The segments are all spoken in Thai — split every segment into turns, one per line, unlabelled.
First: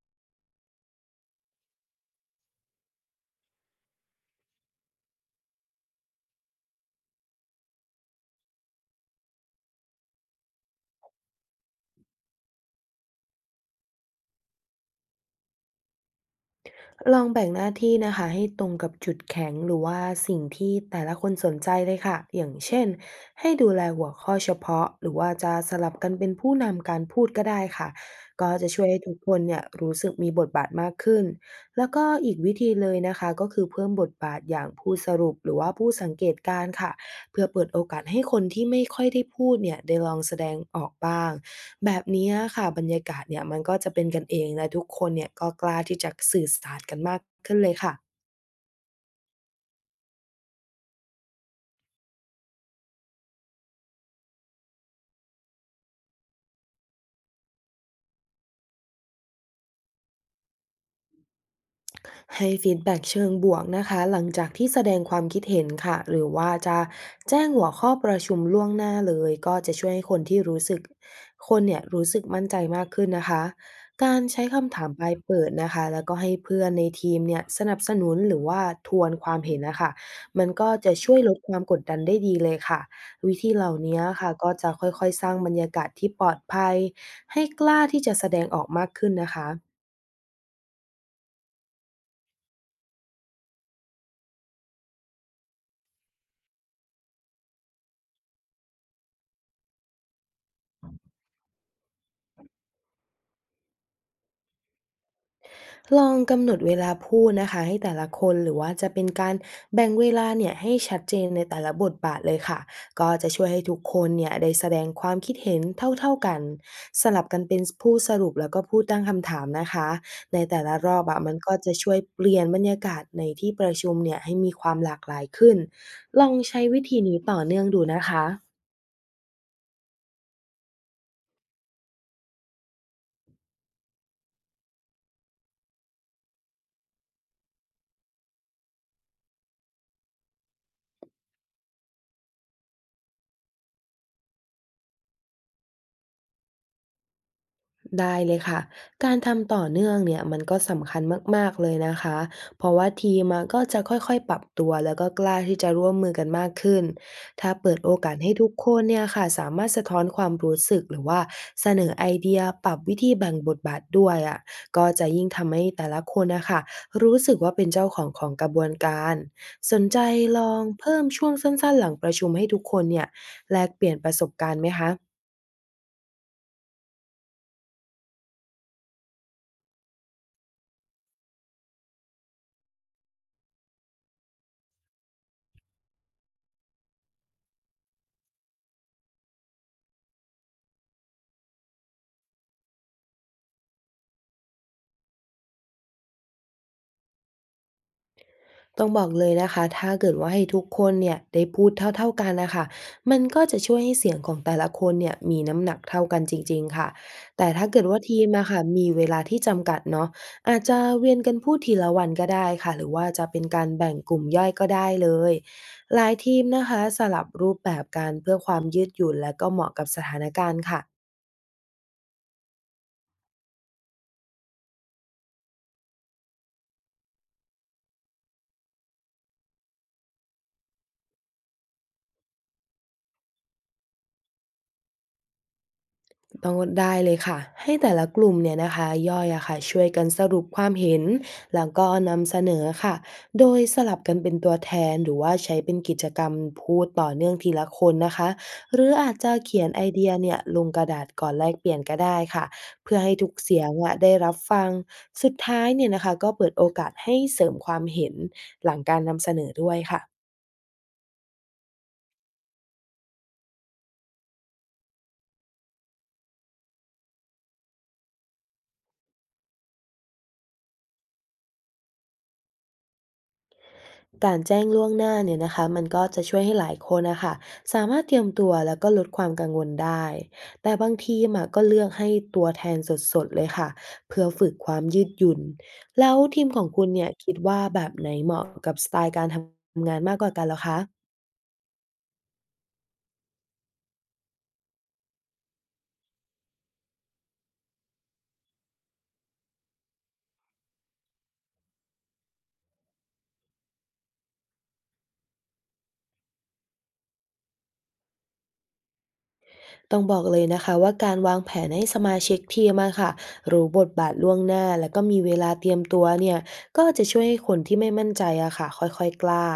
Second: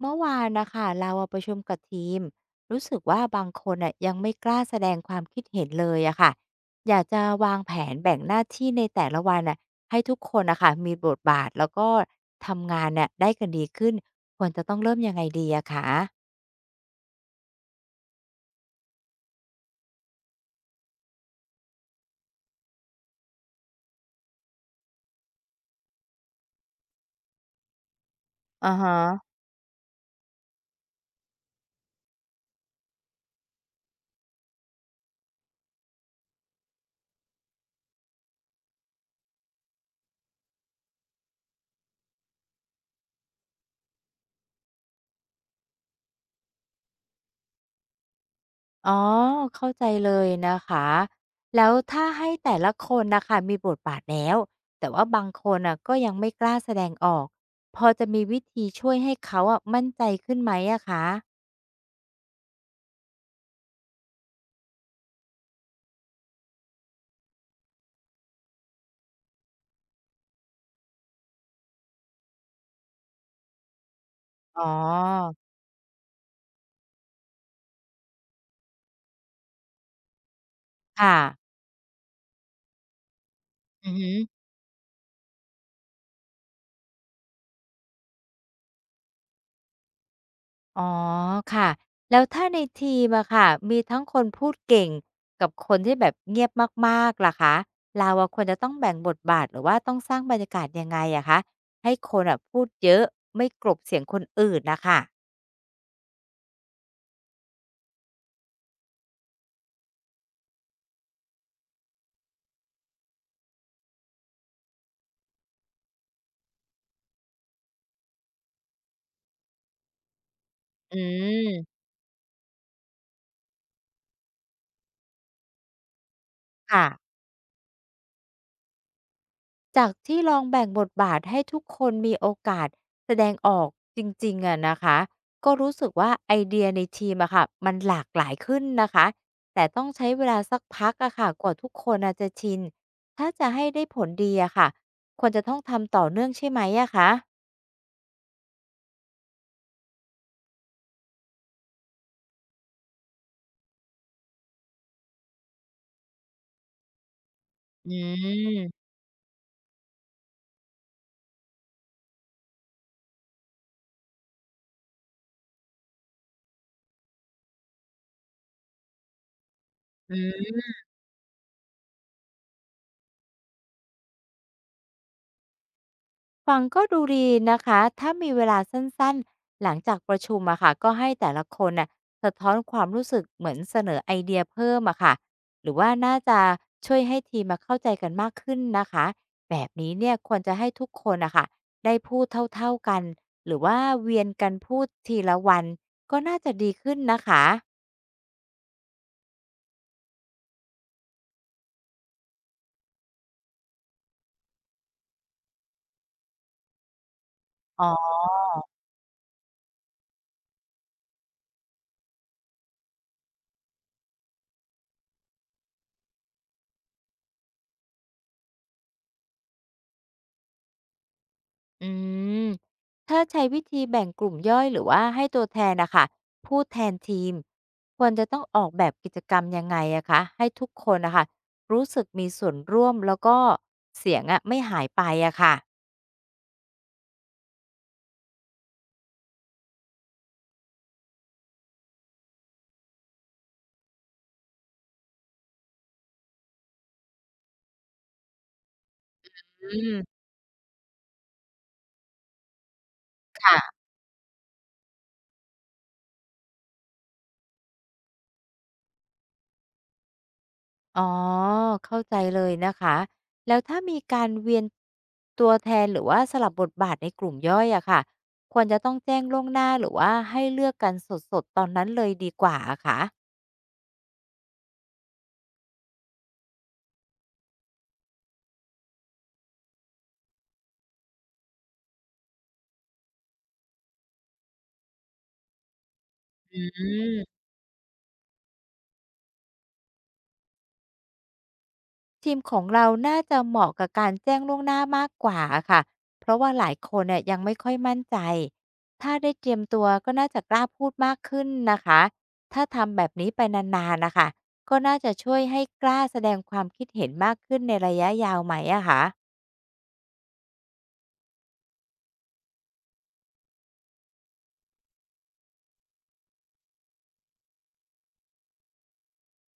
เมื่อวานนะคะเราอะประชุมกับทีมรู้สึกว่าบางคนอ่ะยังไม่กล้าแสดงความคิดเห็นเลยอะค่ะอยากจะวางแผนแบ่งหน้าที่ในแต่ละวันอ่ะให้ทุกคนนะคะมีบทบาทแล้วก็ทำงานเน่ยได้กันดีขึ้นควรจะต้องเริ่มยังไงดีอะคะ
ลองแบ่งหน้าที่นะคะให้ตรงกับจุดแข็งหรือว่าสิ่งที่แต่ละคนสนใจเลยค่ะอย่างเช่นให้ดูแลหัวข้อเฉพาะหรือว่าจะสลับกันเป็นผู้นำการพูดก็ได้ค่ะก็จะ
อ่า
ช่วยให้ทุกค
ฮะ
นเนี่ยรู้สึกมีบทบาทมากขึ้นแล้วก็อีกวิธีเลยนะคะก็คือเพิ่มบทบาทอย่างผู้สรุปหรือว่าผู้สังเกตการณ์ค่ะเพื่อเปิดโอกาสให้คนที่ไม่ค่อยได้พูดเนี่ยได้ลองแสดงออกบ้าง แบบนี้อะค่ะบรรยากาศเนี่ยมันก็จะเป็นกันเองและทุกคนเนี่ยก็กล้าที่จะสื่อสารกันมากขึ้นเลยค่ะ
อ๋อเข้าใจเลยนะคะแล้วถ้าให้แต่ละคนนะคะมีบทบาทแล้วแต่ว่าบางคนอ่ะก็ยังไม่กล้าแสดงออกพอจะมีวิธีช่วยให้เขาอะมั่นใจขึ้นไหมอะคะ
ให้ฟีดแบ็กเชิงบวกนะคะหลังจากที่แสดงความคิดเห็นค่ะหรือว่าจะแจ้งหัวข้อประชุมล่วงหน้าเลยก็จะช่วยให้คนเนี่ยรู้สึกมั่นใจมากขึ้นนะคะการใช้
อ๋อ
คำถามปลายเปิดนะคะแล้วก็ให้เพื่อนในทีมเนี่ยสนับสนุนหรือว่าทวนความเห็นนะคะมันก็จะช่
ค่ะ
วยลดความกดดันได้ดีเลยค่ะวิธีเหล่า
อือ
นี้
ฮึ
ค่ะก็จะค่อยๆสร้างบรรยากาศที่ปลอดภัยให้กล้าที่จะแสดงออกมากขึ้นนะคะ
อ๋อค่ะแล้วถ้าในทีมอะค่ะมีทั้งคนพูดเก่งกับคนที่แบบเงียบมากๆล่ะคะเราอะควรจะต้องแบ่งบทบาทหรือว่าต้องสร้างบรรยากาศยังไงอะคะให้คนอะพูดเยอะไม่กลบเสียงคนอื่นนะคะ
ลองกำหนดเวลาพูดนะคะให้แต่ละคนหรือว่าจะเป็นการแบ่งเวลาเนี่ยให้ชัดเจนในแต่ละบทบาทเลยค่ะก็จะช่วยให้ทุกคนเนี่ยได้แสดงความคิดเห็นเท่าๆกันสลับกันเป็นผู้สรุปแล้วก็ผู้ตั้งคำถามนะคะในแต่ละร
อื
อบอะมันก็จะ
ม
ช่วยเปลี่ยนบรรยากาศในที่ประชุมเนี่ยให้มีความหลากหลายขึ้นลองใช้วิ
ค่ะ
ธีนี้ต่อเนื่องดูนะคะ
จากที่ลองแบ่งบทบาทให้ทุกคนมีโอกาสแสดงออกจริงๆอะนะคะก็รู้สึกว่าไอเดียในทีมอะค่ะมันหลากหลายขึ้นนะคะแต่ต้องใช้เวลาสักพักอะค่ะกว่าทุกคนอาจจะชินถ้าจะให้ได้ผลดีอะค่ะควรจะต้องทำต่อเนื่องใช่ไหมอะคะ
ได้เลยค่ะ การทำต่อเนื่องเนี่ยมันก็สำคัญมากๆเลยนะคะ เพราะว่าทีมอะก็จะค่อยๆปรับตัวแล้วก็กล้าที่จะร่วมมือกันมากขึ้น ถ้าเปิด
อื
โอกาสให้ทุกคน
ม
เนี่ยค่ะสามารถสะท้อนความรู้สึกหรือว่าเสนอไอเดียปรับวิธีแบ่งบทบาทด้วยอะก็จะยิ่งทำให้แต่ละคนนะคะรู้สึกว่าเป็นเจ้าของของกระบวนการสนใจลองเพิ่มช่วงสั้นๆหลังประชุมให้ทุกคนเนี่ยแลกเปลี่ยนประสบการณ์ไหมคะ
ฟังก็ดูดีนะคะ ถ้ามีเวลาสั้นๆ หลังจากประชุมอะค่ะก็ให้แต่ละคนน่ะสะท้อนความรู้สึกเหมือนเสนอไอเดียเพิ่มอะค่ะหรือว่าน่าจะช่วยให้ทีมมาเข้าใจกันมากขึ้นนะคะ แบบนี้เนี่ยควรจะให้ทุกคนอะค่ะได้พูดเท่าๆกัน หรือว่าเวียนกันพูดทีละวันก็น่าจะดีขึ้นนะคะ
ต้องบอกเลยนะคะถ้าเกิดว่าให้ทุกคนเนี่ยได้พูดเท่าๆกันนะคะมันก็จะช่วยให้เสียงของแต่ละคนเนี่ยมีน้ำหนักเท่ากันจริงๆค่ะแต่ถ้าเกิดว่าทีมอะค่ะมีเวลาที่จำกัดเนาะอาจจะเวียนกันพูดทีละวันก็ได้ค่ะหรือว่าจะเป็นการแบ่งกลุ่มย่อยก็ได้เลยหลายทีมนะคะสลับรูปแบบกันเพื่อความยืดหยุ่นและก็เหมาะกับสถานการณ์ค่ะ
อืมถ้าใช้วิธีแบ่งกลุ่มย่อยหรือว่าให้ตัวแทนนะคะพูดแทนทีมควรจะต้องออกแบบกิจกรรมยังไงอะคะให้ทุกคนนะคะรู้สึกมีส่วนร่วมแล้วก็เสียงอะไม่หายไปอะค่ะ
ต้องได้เลยค่ะให้แต่ละกลุ่มเนี่ยนะคะย่อยอะค่ะช่วยกันสรุปความเห็นแล้วก็นำเสนอค่ะโดยสลับกันเป็นตัวแทนหรือว่าใช้เป็นกิจกรรมพูดต่อเนื่องทีละคนนะคะหรืออาจจะเขียน
อื
ไอเดีย
ม
เนี่ยลงกระดาษก่อนแลกเปลี่ยนก็ได้ค่ะเพื่อให้ทุกเสียง
ค่ะ
อะได้รับฟังสุดท้ายเนี่ยนะคะก็เปิดโอกาสให้เสริมความเห็นหลังการนำเสนอด้วยค่ะ
อ๋อเข้าใจเลยนะคะแล้วถ้ามีการเวียนตัวแทนหรือว่าสลับบทบาทในกลุ่มย่อยอะค่ะควรจะต้องแจ้งล่วงหน้าหรือว่าให้เลือกกันสดๆตอนนั้นเลยดีกว่าอะค่ะ
การแจ้งล่วงหน้าเนี่ยนะคะมันก็จะช่วยให้หลายคนนะคะสามารถเตรียมตัวแล้วก็ลดความกังวลได้แต่บางทีมอะก็เลือกให้ตัวแทนสดๆเลยค่ะเพื่อฝึกความยืดหยุ่นแล้วทีมข
อื
องคุณเนี่ยคิด
ม
ว่าแบบไหนเหมาะกับสไตล์การทำงานมากกว่ากันเหรอคะ
ทีมของเราน่าจะเหมาะกับการแจ้งล่วงหน้ามากกว่าอะค่ะ เพราะว่าหลายคนเนี่ยยังไม่ค่อยมั่นใจ ถ้าได้เตรียมตัวก็น่าจะกล้าพูดมากขึ้นนะคะ ถ้าทำแบบนี้ไปนานๆนะคะ ก็น่าจะช่วยให้กล้าแสดงความคิดเห็นมากขึ้นในระยะยาวไหมอะคะ
ต้องบอกเลยนะคะว่าการวางแผนให้สมาชิกทีมอะค่ะรู้บทบาทล่วงหน้าแล้วก็มีเวลาเตรียมตัวเนี่ยก็จะช่วยให้คนที่ไม่มั่นใจอะค่ะค่อยๆกล้า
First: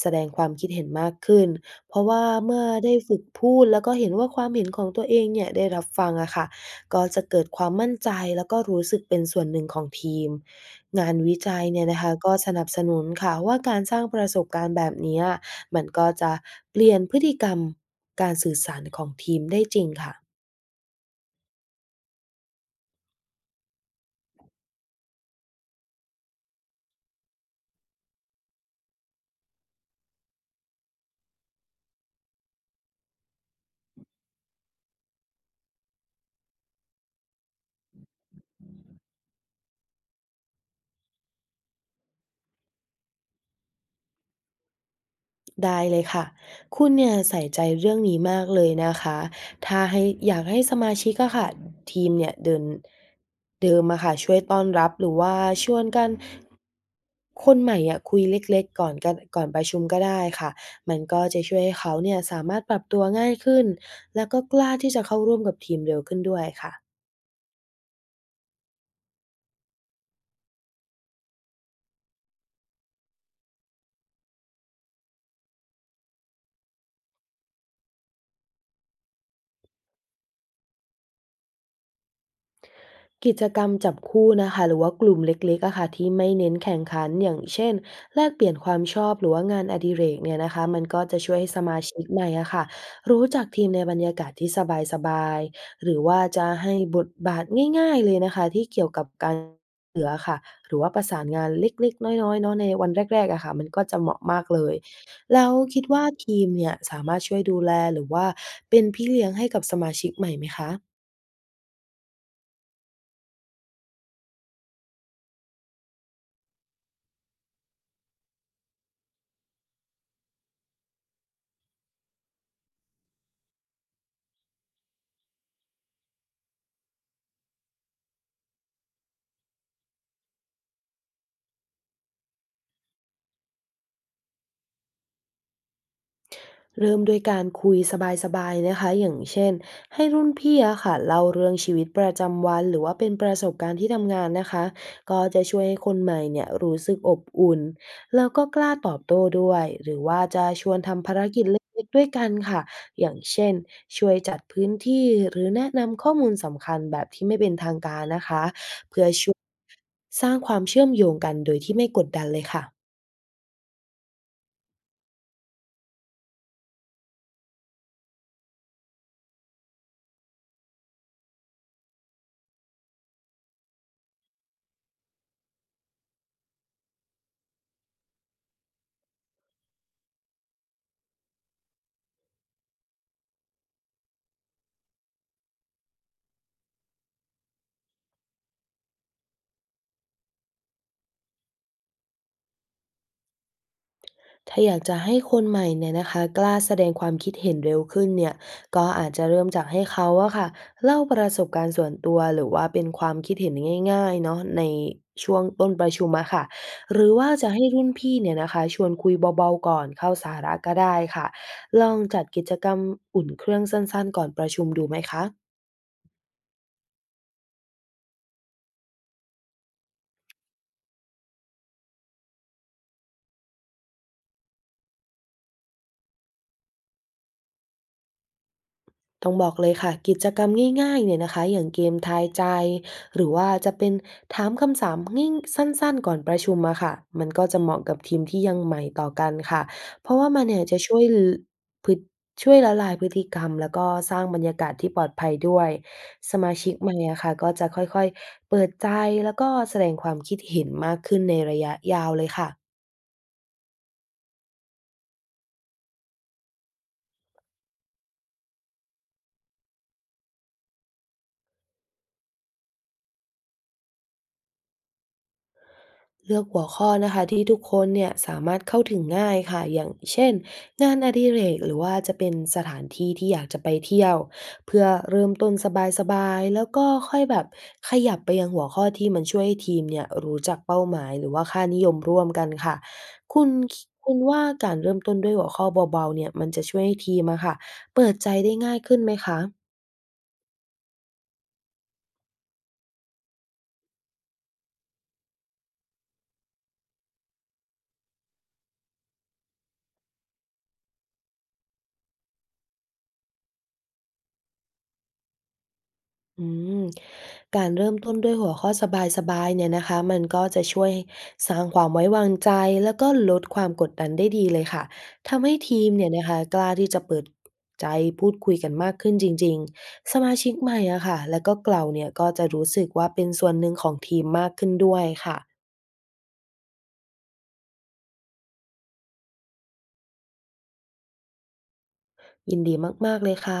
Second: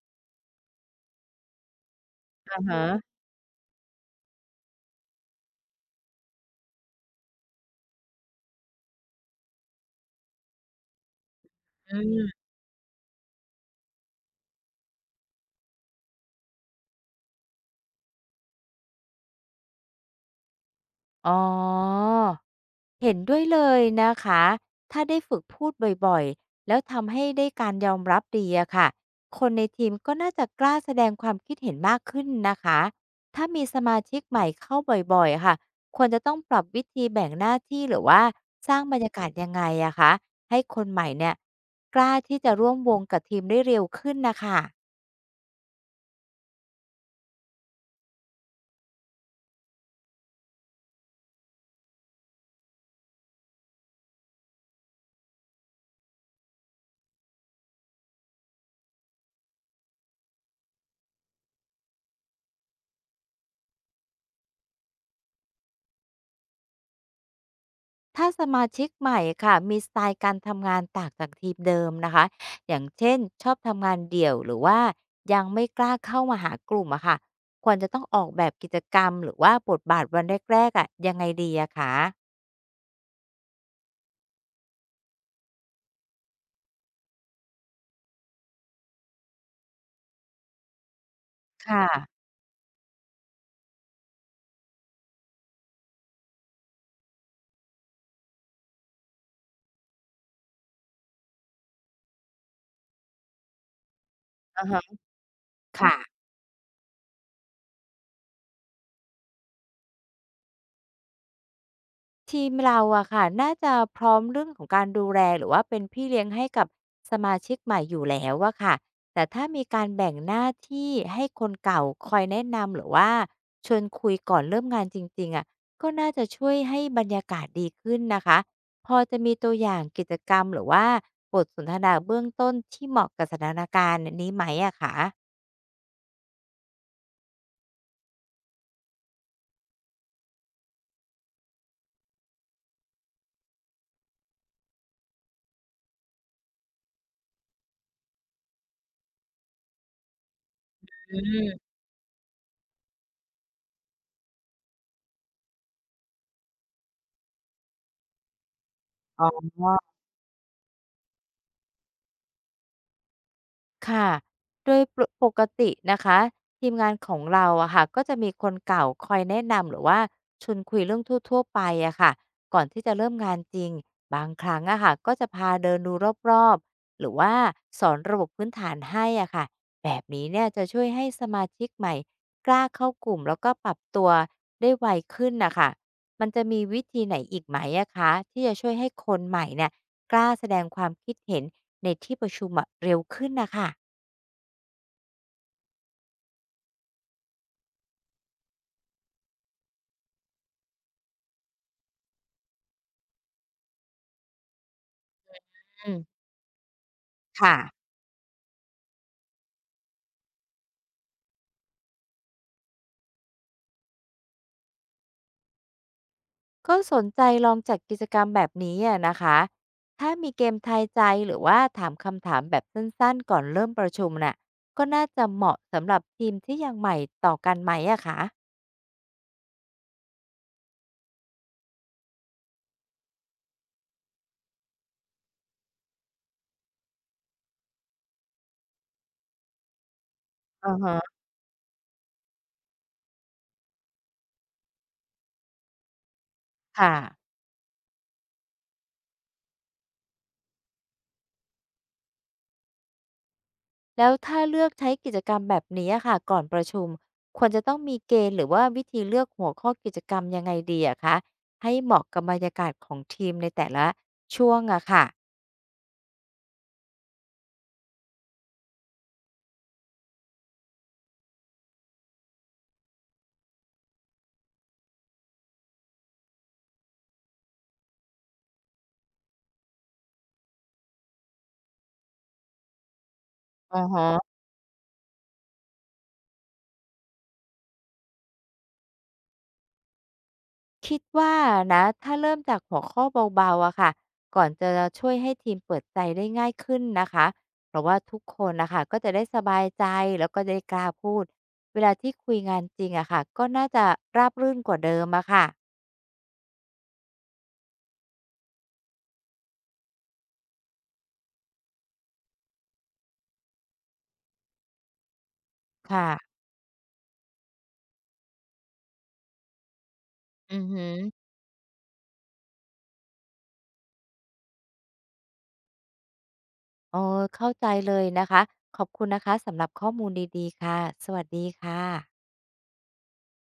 แสดงความคิดเห็นมากขึ้นเพราะว่า
อะ
เมื่อได้
ฮะ
ฝึกพูดแล้วก็เห็นว่าความเห็นของตัวเองเนี่ยได้รับฟังอะค่ะก็จะเกิดความมั่นใจแล้วก็รู้สึกเป็นส่วนหนึ่งของทีมงานวิจัยเนี่ย
อื
นะคะ
ม
ก็สนับสนุนค่ะว่าการสร้างประสบการณ์แบบเนี้ย มันก็จะเปลี่ยนพฤติกรรมการสื่อสารของทีมได้จริงค่ะ
อ๋อ เห็นด้วยเลยนะคะ ถ้าได้ฝึกพูดบ่อยๆแล้วทำให้ได้การยอมรับดีอะค่ะคนในทีมก็น่าจะกล้าแสดงความคิดเห็นมากขึ้นนะคะถ้ามีสมาชิกใหม่เข้าบ่อยๆค่ะควรจะต้องปรับวิธีแบ่งหน้าที่หรือว่าสร้างบรรยากาศยังไงอะคะให้คนใหม่เนี่ยกล้าที่จะร่วมวงกับทีมได้เร็วขึ้นนะคะ
ได้เลยค่ะคุณเนี่ยใส่ใจเรื่องนี้มากเลยนะคะถ้าให้อยากให้สมาชิกอะค่ะทีมเนี่ยเดิมอะค่ะช่วยต้อนรับหรือว่าชวนกันคนใหม่อะคุยเล็กๆก่อนกันก่อนประชุมก็ได้ค่ะมันก็จะช่วยให้เขาเนี่ยสามารถปรับตัวง่ายขึ้นแล้วก็กล้าที่จะเข้าร่วมกับทีมเร็วขึ้นด้วยค่ะ
ถ้าสมาชิกใหม่ค่ะมีสไตล์การทำงานต่างจากทีมเดิมนะคะอย่างเช่นชอบทำงานเดี่ยวหรือว่ายังไม่กล้าเข้ามาหากลุ่มอะค่ะควรจะต้องออกแบบกิจกรรมหรือว่าบทบาทวันแรกๆอะยังไงดีอะคะ
กิจกรรมจับคู่นะคะหรือว่ากลุ่มเล็กๆอะค่ะที่ไม่เน้นแข่งขันอย่างเช่นแลกเปลี่ยนความชอบหรือว่างานอดิเรกเนี่ยนะคะมันก็จะช่วยให้สมา
ค่ะ
ชิกใหม่อะค่ะรู้จักทีมในบรรยากาศที่สบายๆหรือว่าจะให้บทบาทง่ายๆเลยนะคะที่เกี่ยวกับการเหลือค่ะหรือว่าประสานงานเล็กๆน้อยๆเนาะในวันแรกๆอะค่ะมันก็จะเหมาะมากเล
อา
ย
ฮะ
แล้วคิด
ค่ะ
ว่าทีมเนี่ยสามารถช่วยดูแลหรือว่าเป็นพี่เลี้ยงให้กับสมาชิกใหม่ไหมคะ
ทีมเราอะค่ะน่าจะพร้อมเรื่องของการดูแลหรือว่าเป็นพี่เลี้ยงให้กับสมาชิกใหม่อยู่แล้วอะค่ะแต่ถ้ามีการแบ่งหน้าที่ให้คนเก่าคอยแนะนำหรือว่าชวนคุยก่อนเริ่มงานจริงๆอะก็น่าจะช่วยให้บรรยากาศดีขึ้นนะคะพอจะมีตัวอย่างกิจกรรมหรือว่าบทสนทนาเบื้องต้นที่เหมาะกับสถานการณ์นี้ไหมอะคะ
เริ่มด้วยการคุยสบายๆนะคะอย่างเช่นให้รุ่นพี่อะค่ะเล่าเรื่องชีวิตประจำวันหรือว่าเป็นประสบการณ์ที่ทำงานนะคะก็จะช่วยให้คนใหม่เนี่ยรู้สึกอบอุ่นแล้วก็กล้าตอบโต้ด้วยหรือว่าจะชวนทำภา
อื
รกิจเ
ม
ล็กๆด้วยกันค่ะอย่างเช่นช่วยจัดพื้นที่หรือแนะนำข้อมูลสำคัญแบบที่ไม่เป็นทางการนะคะเพื่อช่วยสร้างความเชื่อมโยงกันโดยที่ไม่กดดันเลยค่ะ
ค่ะโดยปรปกตินะคะทีมงานของเราอะค่ะก็จะมีคนเก่าคอยแนะนำหรือว่าชวนคุยเรื่องทั่วๆไปอะค่ะก่อนที่จะเริ่มงานจริงบางครั้งอะค่ะก็จะพาเดินดูรอบๆหรือว่าสอนระบบพื้นฐานให้อะค่ะแบบนี้เนี่ยจะช่วยให้สมาชิกใหม่กล้าเข้ากลุ่มแล้วก็ปรับตัวได้ไวขึ้นนะคะมันจะมีวิธีไหนอีกไหมอะคะที่จะช่วยให้คนใหม่เนี่ยกล้าแสดงความคิดเห็น ในที่ประชุมอะเร็วขึ้นนะคะ
ถ้าอยากจะให้คนใหม่เนี่ยนะคะกล้าแสดงความคิดเห็นเร็วขึ้นเนี่ยก็อาจจะเริ่มจากให้เขาอะค่ะเล่าประสบการณ์ส่วนตัวหรือว่าเป็นความคิดเห็นง่ายๆเนาะในช่วงต้นป
อื
ระชุม
ม
อะค่ะหรือว่าจะ
ค่ะ
ให้รุ่นพี่เนี่ยนะคะชวนคุยเบาๆก่อนเข้าสาระก็ได้ค่ะลองจัดกิจกรรมอุ่นเครื่องสั้นๆก่อนประชุมดูไหมคะ
ก็สนใจลองจัดกิจกรรมแบบนี้อะนะคะ ถ้ามีเกมทายใจหรือว่าถามคำถามแบบสั้นๆก่อนเริ่มประชุมน่ะ ก็น่าจะเหมาะสำหรับทีมที่ยังใหม่ต่อกันไหมอะคะ
ต้องบอกเลยค่ะกิจกรรมง่ายๆเนี่ยนะคะอย่างเกมทายใจหรือว่าจะเป็นถามคำถามง่ายสั้นๆก่อนประชุมอะค่ะมันก็จะเหมาะกับทีมที่ยังใหม่ต่อกันค่ะเพราะว่ามันเนี่ย
อ
จะ
อ
ช่วยล
ฮะ
พฤช่วยละลายพฤติกรรมแล้วก็สร้างบรรยากาศที่ปลอดภัยด้วยสมาชิกให
ค่ะ
ม่อะค่ะก็จะค่อยๆเปิดใจแล้วก็แสดงความคิดเห็นมากขึ้นในระยะยาวเลยค่ะ
แล้วถ้าเลือกใช้กิจกรรมแบบนี้อะค่ะก่อนประชุมควรจะต้องมีเกณฑ์หรือว่าวิธีเลือกหัวข้อกิจกรรมยังไงดีอะคะให้เหมาะกับบรรยากาศของทีมในแต่ละช่วงอะค่ะ
เลือกหัวข้อนะคะที่ทุกคนเนี่ยสามารถเข้าถึงง่ายค่ะอย่างเช่นงานอดิเรกหรือว่าจะเป็นสถานที่ที่อยากจะไปเที่ยวเพื่อเริ่มต้นสบายๆแล้วก็ค่อยแบบขยับไปยังหัวข้อที่มันช่วยให้ทีมเนี่ยรู้จักเป้าหมายหรือว่าค่านิยมร่วมกันค่ะคุณ
อ
ค
อฮะ
คุณว่าการเริ่มต้นด้วยหัวข้อเบาๆเนี่ยมันจะช่วยให้ทีมอะค่ะเปิดใจได้ง่ายขึ้นไหมคะ
คิดว่านะถ้าเริ่มจากหัวข้อเบาๆอะค่ะก่อนจะช่วยให้ทีมเปิดใจได้ง่ายขึ้นนะคะเพราะว่าทุกคนนะคะก็จะได้สบายใจแล้วก็ได้กล้าพูดเวลาที่คุยงานจริงอะค่ะก็น่าจะราบรื่นกว่าเดิมอะค่ะ
อืมการเริ่มต้นด้วยหัวข้อสบายๆเนี่ยนะคะมันก็จะช่วยสร้างความไว้วางใจแล้วก็ลดความกดดันได้ดีเลยค่ะทำให้ทีมเนี่ยนะ
ค่ะ
คะกล้าที่จะเปิดใจพูดคุยกันมากขึ้นจริงๆสมาชิ
อื
ก
อ
ให
ฮ
ม่อะค่ะ
อ
แล้วก็เกล่าเนี่ยก็จะรู้สึกว่าเป็นส่วนหนึ่งของทีมมากขึ้นด้วยค่ะ
เออเข้าใจเลยนะคะขอบคุณนะคะสำหรับข้อมูลดีๆค่ะสวัสดีค่ะ
ยินดีมากๆเลยค่ะ